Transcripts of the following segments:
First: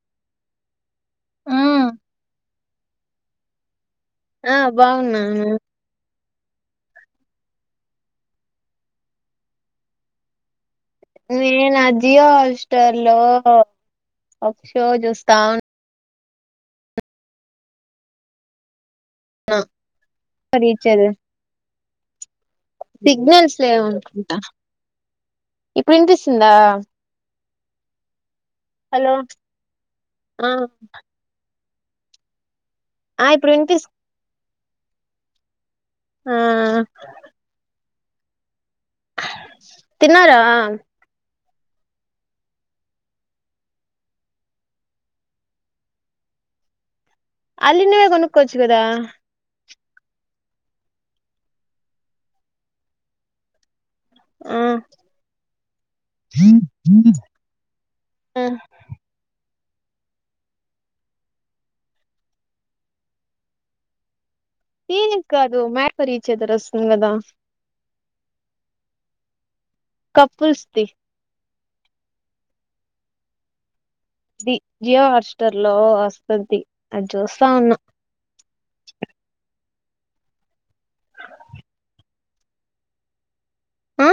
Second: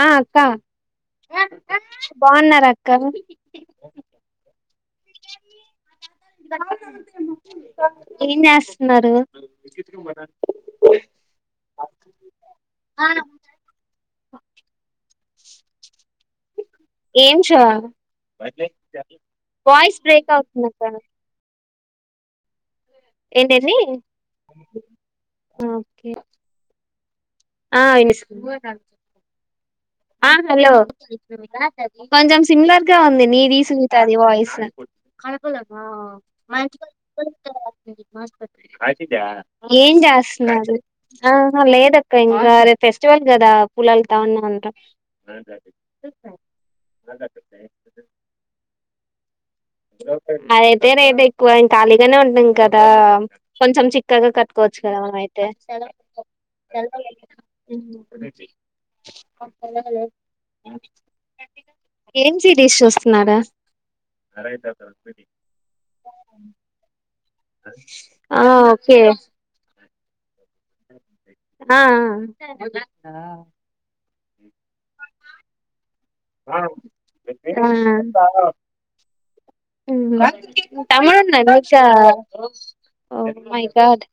ఆ అక్క ఆ బాగున్నారా అక్క ఆ బాగున్నాను ఏం చేస్తున్నారు నేనా జియో హాట్స్టార్ లో ఒక షో చూస్ తవున్ ఏం షో ఉన్నా వాయిస్ బ్రేక్ అవుతుందిక్కడ రీచర్ సిగ్నల్స్ ఏంటండి లేవనుకుంటా ఇప్పుడు ఓకే ఇనిపిస్తుందా ఆ ఇనిపిస్తుంది హలో ఆ హలో కొంచెం సిమిలర్ గా ఉంది ఆ ఇప్పుడు నీది వినిపిస్ సునీతది వాయిస్ [inaudible] ఆ ఏం తిన్నారా చేస్తన్నారు ఆ హా లేదక్క ఇంకా రే ఫెస్టివల్ కదా పూలలుతా ఉన్నాంట అల్లినవే కొన్నుకోవచ్చి గదా అదయితే రేట్ ఎక్కువ ఇంక ఖాళీగానే ఉంటున్నాం కదా కొంచెం చి చిక్కగా ఆ కట్టుకోవచ్చు కదా మన అయితే ఆ ఏం సిరీస్ చూస్తున్నారు సిరీస్ కాదు మ్యాడ్ ఫర్ ఈచ్ అథర్ వస్తుంది కదా ఆ ఓకే పుల్స్ది ఆ ఇది జియో హార్స్టర్ లో వస్తుంది అది చూస్తా ఉన్నా తమ్ముడు ఉన్నాడా ఇకా మై గాడ్ ఆ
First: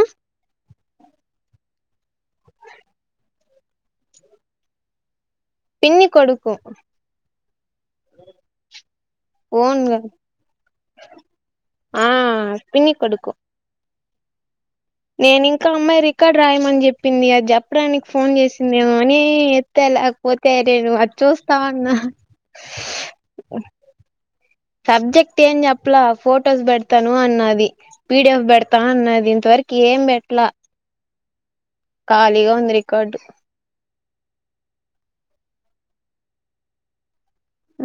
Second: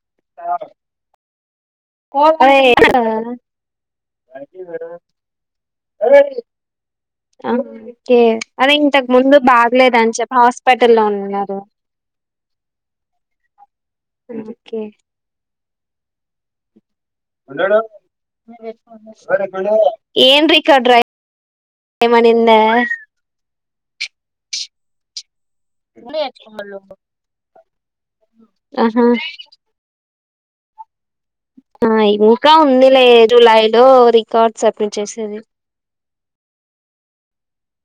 అదే పిన్ని కొడుకు ఓకే అదే ఇంతకు ముందు ఓన్ గా బాగలేదని చెప్పి హాస్పిటల్ల్లో ఉన్నారు ఆ పిన్ని కొడుకు అ నేను ఇంకా ఆ అమ్మాయి రికార్డ్ రాయమని చెప్ పింది అది చెప్పడానికి ఫోన్ చేసిందేమో అని ఎత్తా ఏం లేకపోతే రికార్డ్ నేను రా అది చూస్తా ఉన్నా ఏమనిందా సబ్జెక్ట్ టెం చెప్పలా ఫొటోస్ పెడతాను అన్నది పీడిఎఫ్ పెడతా ఆహా అన్నది ఇంతవరకు ఏం పెట్లా ఆ ఇంకా ఉంది లే జూలై లో రికార్డ్ సబ్మిట్ చేసేది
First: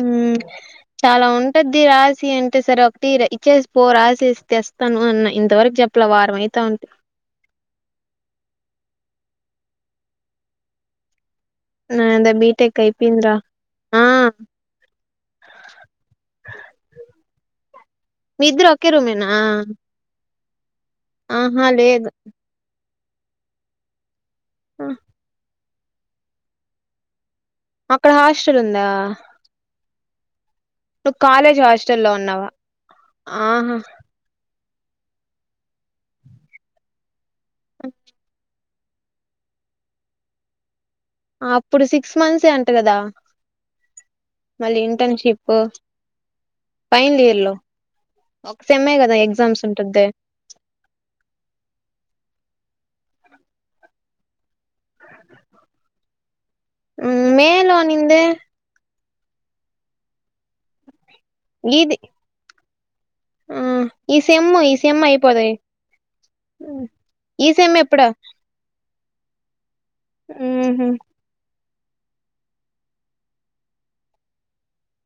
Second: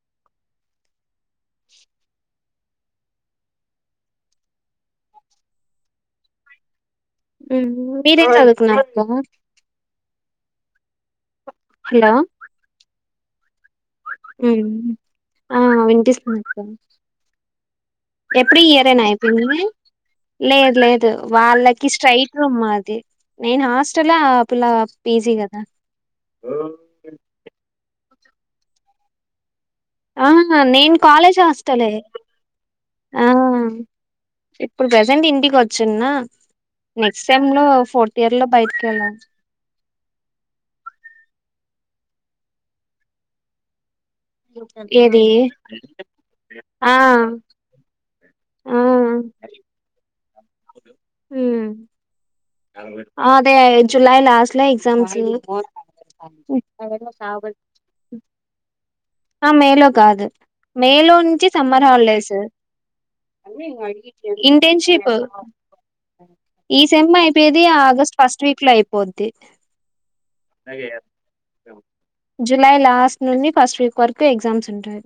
ఉ చాలా ఉంటద్ది రాసి అం అంటే సరే ఒకటి ఇచ్చేసి పో రాసేసి తెస్తాను అన్న ఇంతవరకు చెప్పలా వారం అయితా ఉంది మీరేం చదువుకున్నారు నాదా బీటెక్ అయిపోంద్రా ఊమ్ ఆ వినిపిస్తుంది అక్క మీ ఎప్పుడు ఇద్దరు ఈ ఇయర్ ఒకే ఏ నా రూమేనా ఐపోయింది నీది లేదు లేదు ఆహా వాళ్ళకి లేదు స్ట్రైట్ రూమ్ మాది నేను హాస్టల పిల్లా ఆ, పీజీ కదా అక్కడ హాస్టల్ ఉందా ఆ నేను నువ్వు కాలేజ్ హాస్టలే హాస్టల్లో ఉన్నావా ఆ ఆహా ఇప్పుడు ప్రెసెంట్ ఇంటికి వచ్చున్న నెక్స్ట్ సెమ్ లో ఫోర్త్ ఇయర్ లో బయ్ కెలా అప్పుడు సిక్స్ మంత్స్ ఏ అంట కదా మళ్ళీ ఏది ఇంటర్న్షిప్ ఆ ఫైనల్ ఇయర్ లో ఒక సెమ్ ఏ కదా ఎగ్జామ్స్ ఉంటది ఊ అదే జులై లాస్ట్ల సమ్ సీ మే లో అనిందే ఆ మేలో కాదు మేలో నుంచి సమ్మర్ ఇది హాలిడేస్ ఆ ఈ సెమ్ ఈ సెమ్ ఇంటెర్న్షిప్ అయిపోది ఈ సేమ్ ఈ అయిపోయది సెమ్ ఎప్పుడా ఆగస్ట్ ఫస్ట్ వీక్ లో అయిపోద్ది ఊహు జులై లాస్ట్ నుండి ఫస్ట్ వీక్ వరకు ఎగ్జామ్స్ ఉంటాయి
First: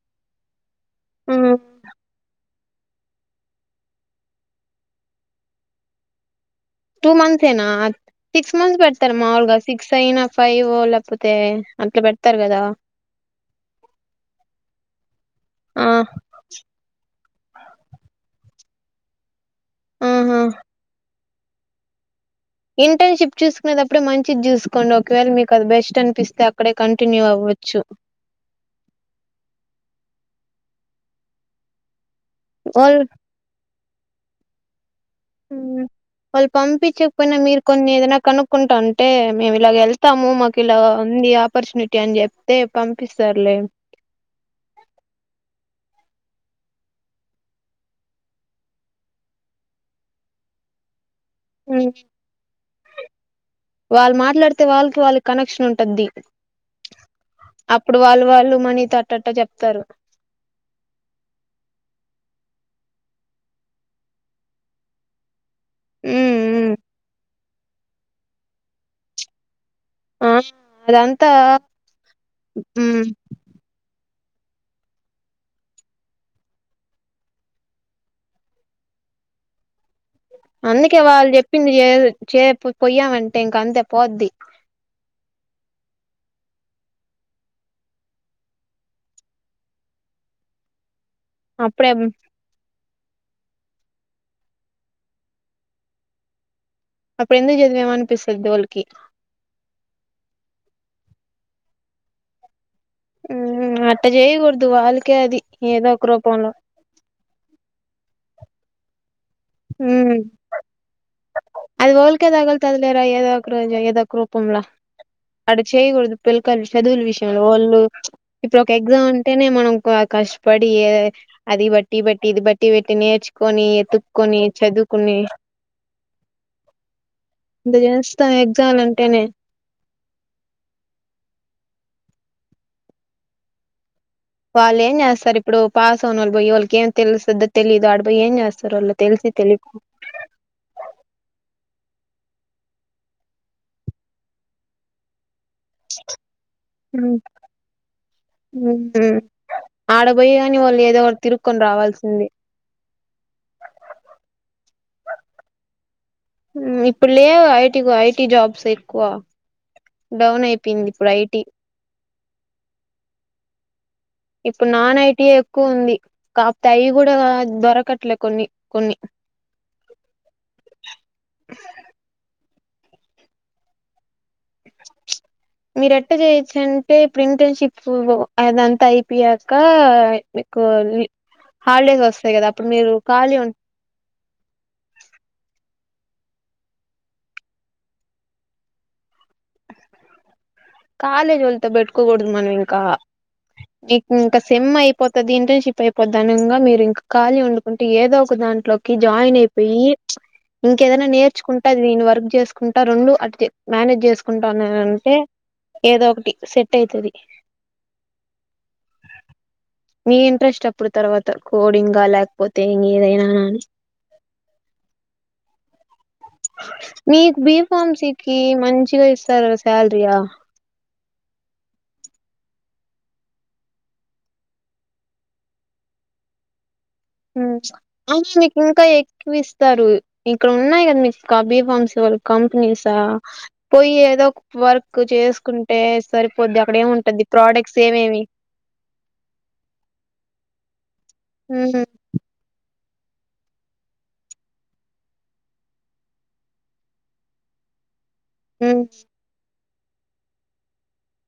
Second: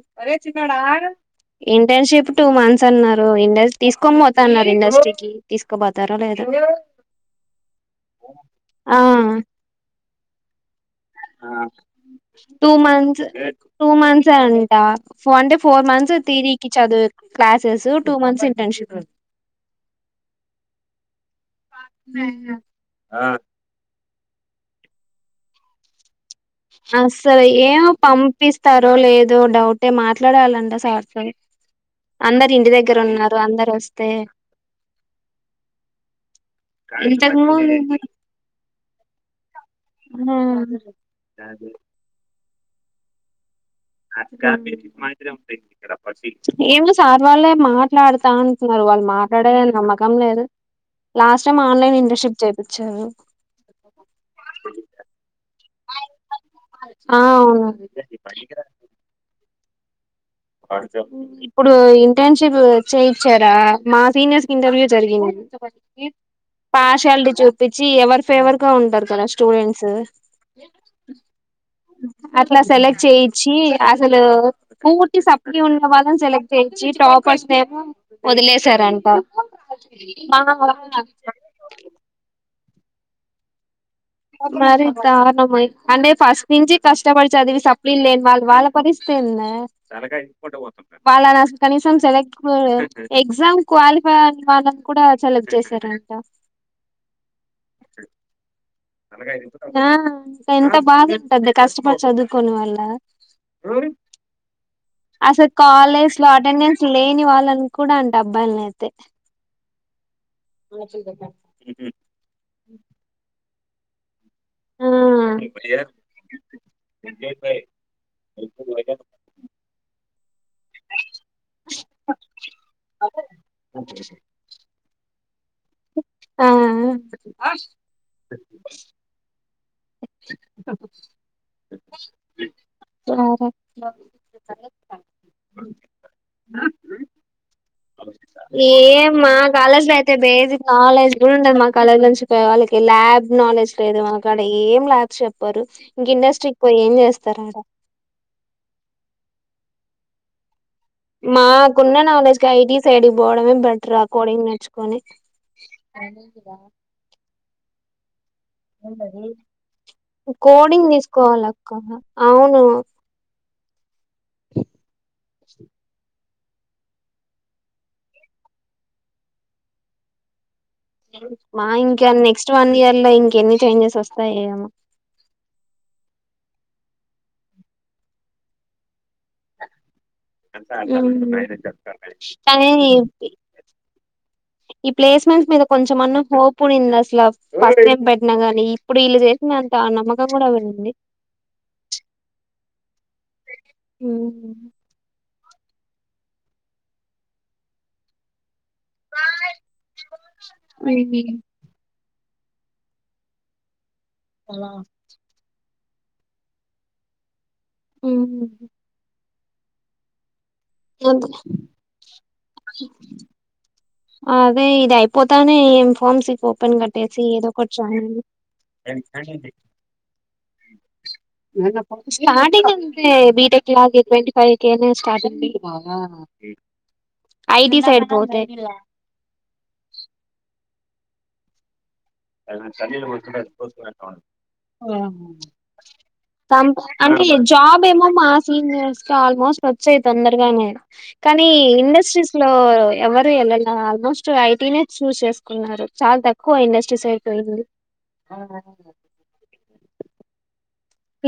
ఇంటర్న్షిప్ టూ మంత్స్ అన్నారు ఇండస్ తీసుకొని పోతా అన్నారు ఇండస్ట్రీకి తీసుకోపోతారో లేద్ టూ మంత్స్ ఏనా సిక్స్ మంత్స్ ఆ పెడతారే మావులుగా సిక్స్ అయినా ఫైవ్ ఊ లే తే అంత బ టూ మంత్స్ టూ మంత్స్ ఏ అంట అంటే ఫోర్ ఆ మంత్స్ తిరికి చదువు క్లాసెసు టూ మంత్స్ ఇంటర్న్షిప్ ఉ ఆహా ఇంటర్న్షిప్ చూసుకునేటప్పుడే మంచిది చూసుకోండి ఒకవేళ మీకు అది బెస్ట్ అనిపిస్ అస్సలు ఏమో పంపిస్తారో లేదో డౌటే మాట్లాడాలా అంట సార్ తో అందరు ఇంటి దగ్గర వాళ్ళు ఉన్నారు అందరు వస్తే ఊ వాళ్ళు పంపించకపోయినా ఇంతకు మీరు ముందు కొన్ని ఏదైనా కనుక్కుంటా అంటే మేము ఇలాగ వెళ్తాము మాకు ఇలా ఉంది ఆపర్చునిటీ అని చెప్తే పంపిస్తారులే ఏం లే సార్ వాళ్ళే మాట్లాడతా అంటున్నారు వాళ్ళు మాట్లాడే నమ్మకం లేదు లాస్ట్ టైం ఆన్లైన్ ఇంటర్న్షిప్ చేపిచ్చారు వాళ్ళు మాట్లాడితే వాళ్ళకి వాళ్ళ కనెక్షన్ ఉం టది ఆ అవును అప్పుడు వాళ్ళు వాళ్ళు మనీ త అట్టట్ట చెప్తారు ఇప్పుడు ఇంటర్న్షిప్ చేయిచ్చారా మా సీనియర్స్ కి ఇంటర్వ్యూ జరిగింది హ్మ్. హ్మ్. పార్షాలిటీ చూపించి ఎవర్ ఫేవర్ గా ఉంటారు కదా స్టూడెంట్స్ ఆ! అదంతా అట్లా సెలెక్ట్ హ్మ్. చేపించి అసలు పూర్ ఈ సప్లి ఉన్న వాళ్ళని సెలెక్ట్ చేచ్చి టాపర్స్ నెమో వదిలేసారంట అందుకే వాళ్ళు చెప్పింది చేప్ పోయమంటే ఇంక అంతే పోద్ది. మరి దార్నమయి అంటే ఫస్ట్ నుంచి కష్టపడిచదివి సప్లిన్ లేని వాళ్ వాళ్ళ పరిస్థితి ఏందే వాళ్ళనసల్ అప్పుడే కనీసం సెలక్పో ఎగ్జామ్ క్వాలిఫై అయిన వాళ్ళను కూడా సెలెక్ట్ చేశారంట అప్పుడు ఎందుకు జదివామా అనిపిసది దూల ఆ ఎంత బాదుంటది కష్టపడి చదువుకోని వాళ్ళు ఉమ్ అసలు ఏదో ఒక కాలేజ్ లో రూపంలో. అటెండెన్స్ లేని వాళ్ళని కూడా అంటం. అబ్బాల్ని అయితే ఉమ్ అది ఓల్కె తగులుతాది ఏదో రోజు ఏదో ఒక రూపంలా అలా చేయ్యకూడదు పిల్లకల్ చదువుల విషయంలో వాళ్ళు ఇప్పుడు ఒక ఎగ్జామ్ అంటేనే మనంశ పడి యే అది బట్టి బట్టి ఇది బట్టి పెట్టి నేర్చుకొని ఎతు చదుకున్ని ఆ ఆ ఇంత చేస్తాం ఎగ్జామ్లు అంటేనే సరే వాళ్ళేం జెస్తారు ఇప్పుడు పాస్ అవునోళ్ల బోయళ్ళకీ ఏం తెలుస్తద తెలి ఏం మా కాలేజ్ లో అయితే బేసిక్ నాలెడ్జ్ గుడా ఉండదు మాక్ కాలేజ్ నుంచి పోయే వాళ్ళకి ల్యాబ్ నాలెడ్జ్ లేదు. మన కడ ఏం ల్యాబ్స్ చెప్ ప్పరు ఇంక ఇండస్ట్రీకి పోయి ఎం చేస్తార్ ఆడ ఆడ బోయ మాకున్న నాలెడ్జ్ కి ఐటీ సైడ్ కి బోవడమే బెటర్ అ కోడింగ్ నేర్చుకొని ఇప్పులేవ్ ఐటీ ఐటి జాబ్స్ ఎక్కువ డౌన్ కోడింగ్ అయిపోయింది ఇప్పుడు ఐటీ తీసుకోవాలి అక్క అవును ఇప్పుడు నాన్ ఐటి ఎ ఎక్కువ ఉంది. కాపోతే అయి గుడా దొరకట్లే కొన్ని కొన్ని మా ఇంకా నెక్స్ట్ వన్ ఇయర్ లో ఇంక ఎన్ని చేంజెస్ వొస్థాయే ఏమో మీర్ ఎట్ట చేయొచ్చు అంటే ప్రింటర్న్షిపు అదంతా అయిపియాకా మీకు లి హాలిడేస్ వొస్తయి గదా అప్పుడు కానీ మీరు ఖాళీ ఉ ఈ ప్లేస్మెంట్స్ మీద కొంచెమ్ అన్న హోప్ ఉనింది. అసల ఫస్ట్ టైం పెట్నా గానీ ఇప్పుడు ఈళ్ళు చే నాంత నమ్మకం కూడా పోయింది కాలేజీ వొళ్లతో బెట్టుకో గూడదు మనం ఇంకా నీకు ఇంకా సేమ్ అయిపోతదీ న్ ఇంటర్న్ షిప్ అయిపోద్దానంగా మీరు ఇంకా ఖాళీ ఉండుకుంటే ఏదో ఒక దాంట్లో కి జాయిన్ అయిపోయి ఇంకే ఏదన్నా నేర్చుకుంటది దీని వరకు జెసుకుంటా రెండు అటుతే మానేజ్ చేసుకుంట అన్ నేన అంటే ఏదో ఒకటి సెట్ అయితది. ఉ మీ ఇంట్రెస్ట్ అప్పుడు తర్వాత కోడింగ లేకపోతే ఇంగ ఏదైనా అదే ఇది అయిపోతానేే ఎం హోమ్స్ ఇక్ ఓపెన్ కట్టేసి మీకు ఏదో ఒకటి బీఫార్మసీ చాయండి కి మంచిగా ఇస్తారు శాలరీయా నన్నప్పచ్ స్టార్టింగ్ అంతే బిటెక్ లాగె ట్వంటి ఫైవ్ కెనే స్టార్టింగ్ ఉమ్ ఐటీ సైడ్ అయినా పోతే మీకు ఇంకా ఎక్కువ ఇస్తారు. ఇక్కడ ఉన్నాయి గదా మీకు క్క బీఫామ్స్ వల్ కంపెనీసా పోయి ఏదో ఓక్ వర్క్ చేసుకుంటే సరిపోద్ది సం అక్కడ ఏమో అంటే జాబ్ ఏమో మా సీనియర్స్ కి ఆల్మోస్ట్ వొచ్చాయి తొందరగానే కానీ ఇండస్ట్రీస్ లో ఎవరు ఎల్లలే ఆల్మోస్ట్ ఐటీనే చూజ్ చేసుకున్నారు. చాలా తక్కువ ఇండస్ట శిస్ సైడ్ లో వెళ్లి ఉ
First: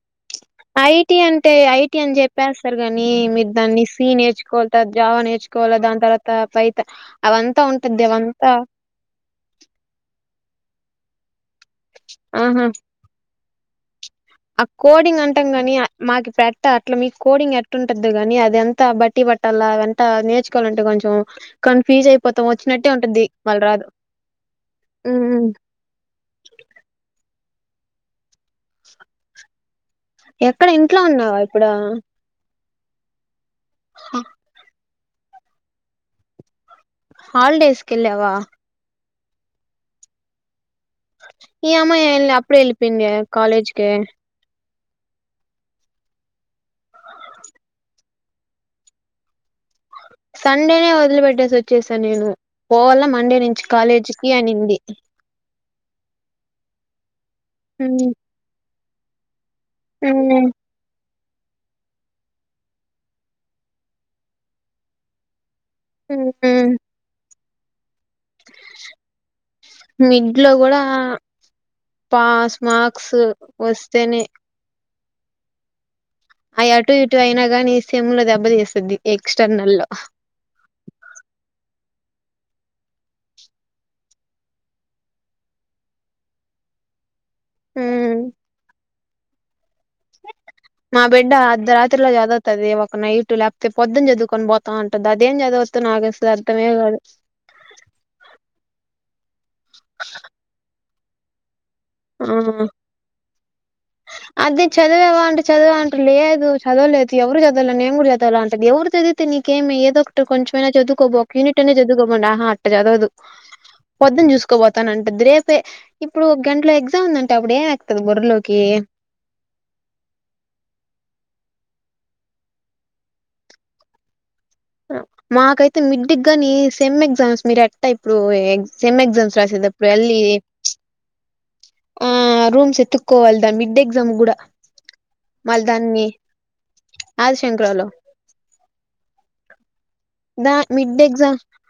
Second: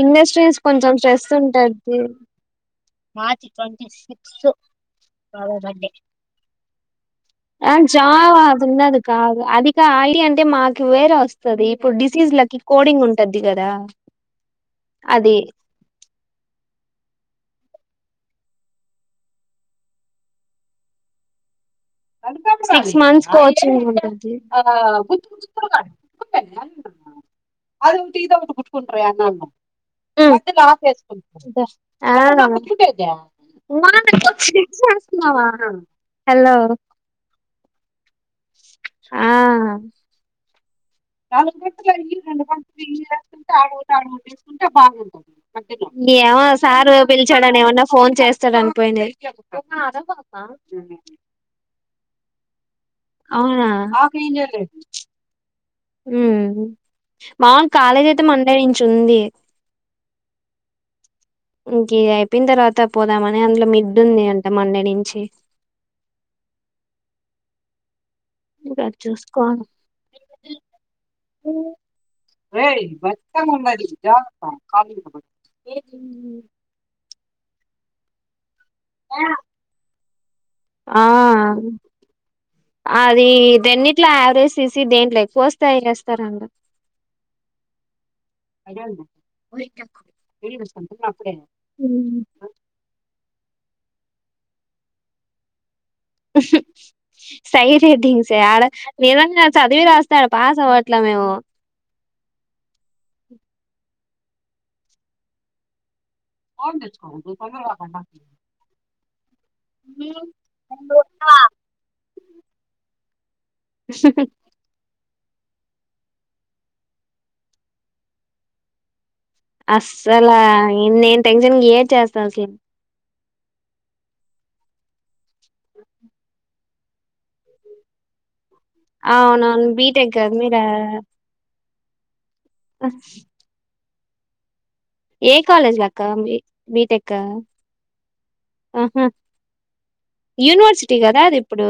ఇండస్ స్ట్రీస్ కొంచెం ఐటి స్ట్రెస్ అంటే ఉంటది. ఐటి అని చెప్పేస్తారు గాని మీరు దాన్ని సి నేర్చుకోవాల జావా నేర్చుకోవాల దాని తర్వాత పైత అవంతా ఆ ఉంటది జావ అవంతా అది ఉన్నది కాదు అదిక ఆంటీ అంటే మాక్ కు వేరే వొస్తది ఇప్పుడు డిసీజ్లకి ఆహా కోడింగ్ ఉంటద్ధి గదా ఆ కోడింగ్ అంటాం గాని ఆ మాకి ప్రాక్ ట అట్లా మీకు కోడింగ్ ఎట్టుంటద్దో గాని అది అంత బట్టి పట్టాల్ల అంట నేర్చుకోవాలంటే కొంచెం కన్ఫ్యూజ్ అయిపోతాం. వొచ్చినట్టే సిక్స్ ఉంటద్ది మంత్స్ మళ్ కోచింగ్ రాదు ఉంటది అది టి దాగుతం ఉ ఎక్కడ ఇంట్లో ఉన్నావా ఇప్పుడు ఆ హలో హాలిడేస్ కి ఎళ్ళావా ఆ [unintelligible] ఈ అమ్మాయి అప్పుడే వెళ్ళిపోయింది కాలేజ్ కి బాగుంటది ఏమో సార్ పిలిచాడని ఏమన్నా ఫోన్ చేస్తాడు అని పోయింది. సండేనే వదిలి పెట్టేసి వచ్చేసా నేను పోవాల మండే నుంచి అవునా కాలేజీకి అనింది ఉ మా కాలేజ్ ఉమ్. అయితే మండే నుంచి ఉంది ఉమ్ ఇంకేందై అయిపోయిన తర్వాత పోదామని అందులో మిడ్డ్ ఉంది అంటే మండే నుంచి ఉహు ఇగ చూసుకోవాలి మిడ్ లో కూడా పాస్ రేయ్ మార్క్స్ మొత్తం ఉంగది వస్తేనే జత కాలి అయ్య అటు ఇటు అయినా గానీ సేమ్లో దెబ్బ తీస్ ది ఎక్స్టర్నల్ లో ఆ అది దేండిట్లో యావరేజ్ తీసి దేంట్లో ఎక్కువస్తాయ్ ఎస్తారంట ఉహ్ ఓయ్ ఓయ్ నా బిడ్డ అర్ధరాత్రిలో జాదువుతాది ఒక నైట్ ల్యాప్ పొద్దు జదువుకోని పోతా ఉంటంది అదేం చదువు ఉహు సై హేడింగ్స్ ఆడ నిజంగా చదివి రాస్తే ఆ పాస్ అ ఇట్లా మెమో ఆ అది చదీవాంట చదివాంట లేదు చదవలేదు ఎవరు చదవాల నేన్ కూడా చదవ అంటది ఎవరు చదివితే నీకేమి ఏద ఒకటి కొంచెమైనా చదువు ఒక యూనిట్ అనే చదువుకోమ ఆహా అట్ట చదవదు పొద్దు చూసుకోపోతానం రేపే ఇప్పుడు ఒక గంటలో ఎగ్జామ్ ఉందంటే అప్పుడు ఏం ఎక్కుంతుంది బుర్రలోకి అస్సలా ఇంగేమ్ టెన్షన్ ఏం చేస్తాం మాకైతే మిడ్డిక్గాని సెమ్ ఎగ్జామ్స్ మీరు ఎట్ట ఇప్పుడు ఎ సెమ్ ఎగ్జామ్స్ అవునవును రాసేదప్పుడు బీటెక్ ఏలి కదా మీరా ఆ రూమ్స్ ఎతుక్కోవాలి దా మిడ్డే ఎగ్జామ్ గూడా ఏ కాలేజ్ అక్క బి బిటెక్క ఆదిశంకరాలో ఆహా ఆ యూనివర్సిటీ మిడ్డే కదా అది ఎగ్జామ్స్ ఇప్పుడు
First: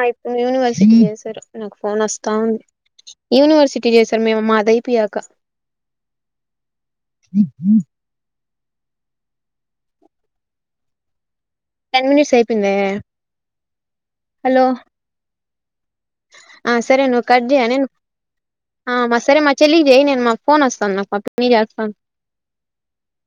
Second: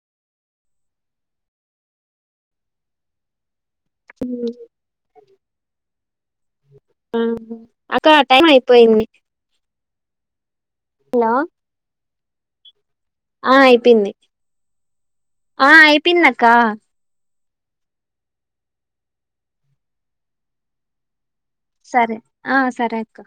ఆ యూనివర్సిటీ జెస్తరు నాకు ఫోన్ వస్తా ఉంది యూనివర్సిటీ జేసిరు మేము మా దీపియక ఉం అక్క టైమ్ అయిపోయింది హలో టెన్ మినట్స్ అయిపోయిందే ఆ అయిపోయింది హలో ఆ అయిపోయింది అక్క ఆ సరే నువ్వు కట్ జేయ నేను ఆ మా సరే మా చెల్లికి జేయ్ నేను మాకు ఫోన్ వస్తాంది నాకు పిన్ని చేస్తాంది సరే ఆ సరే అక్క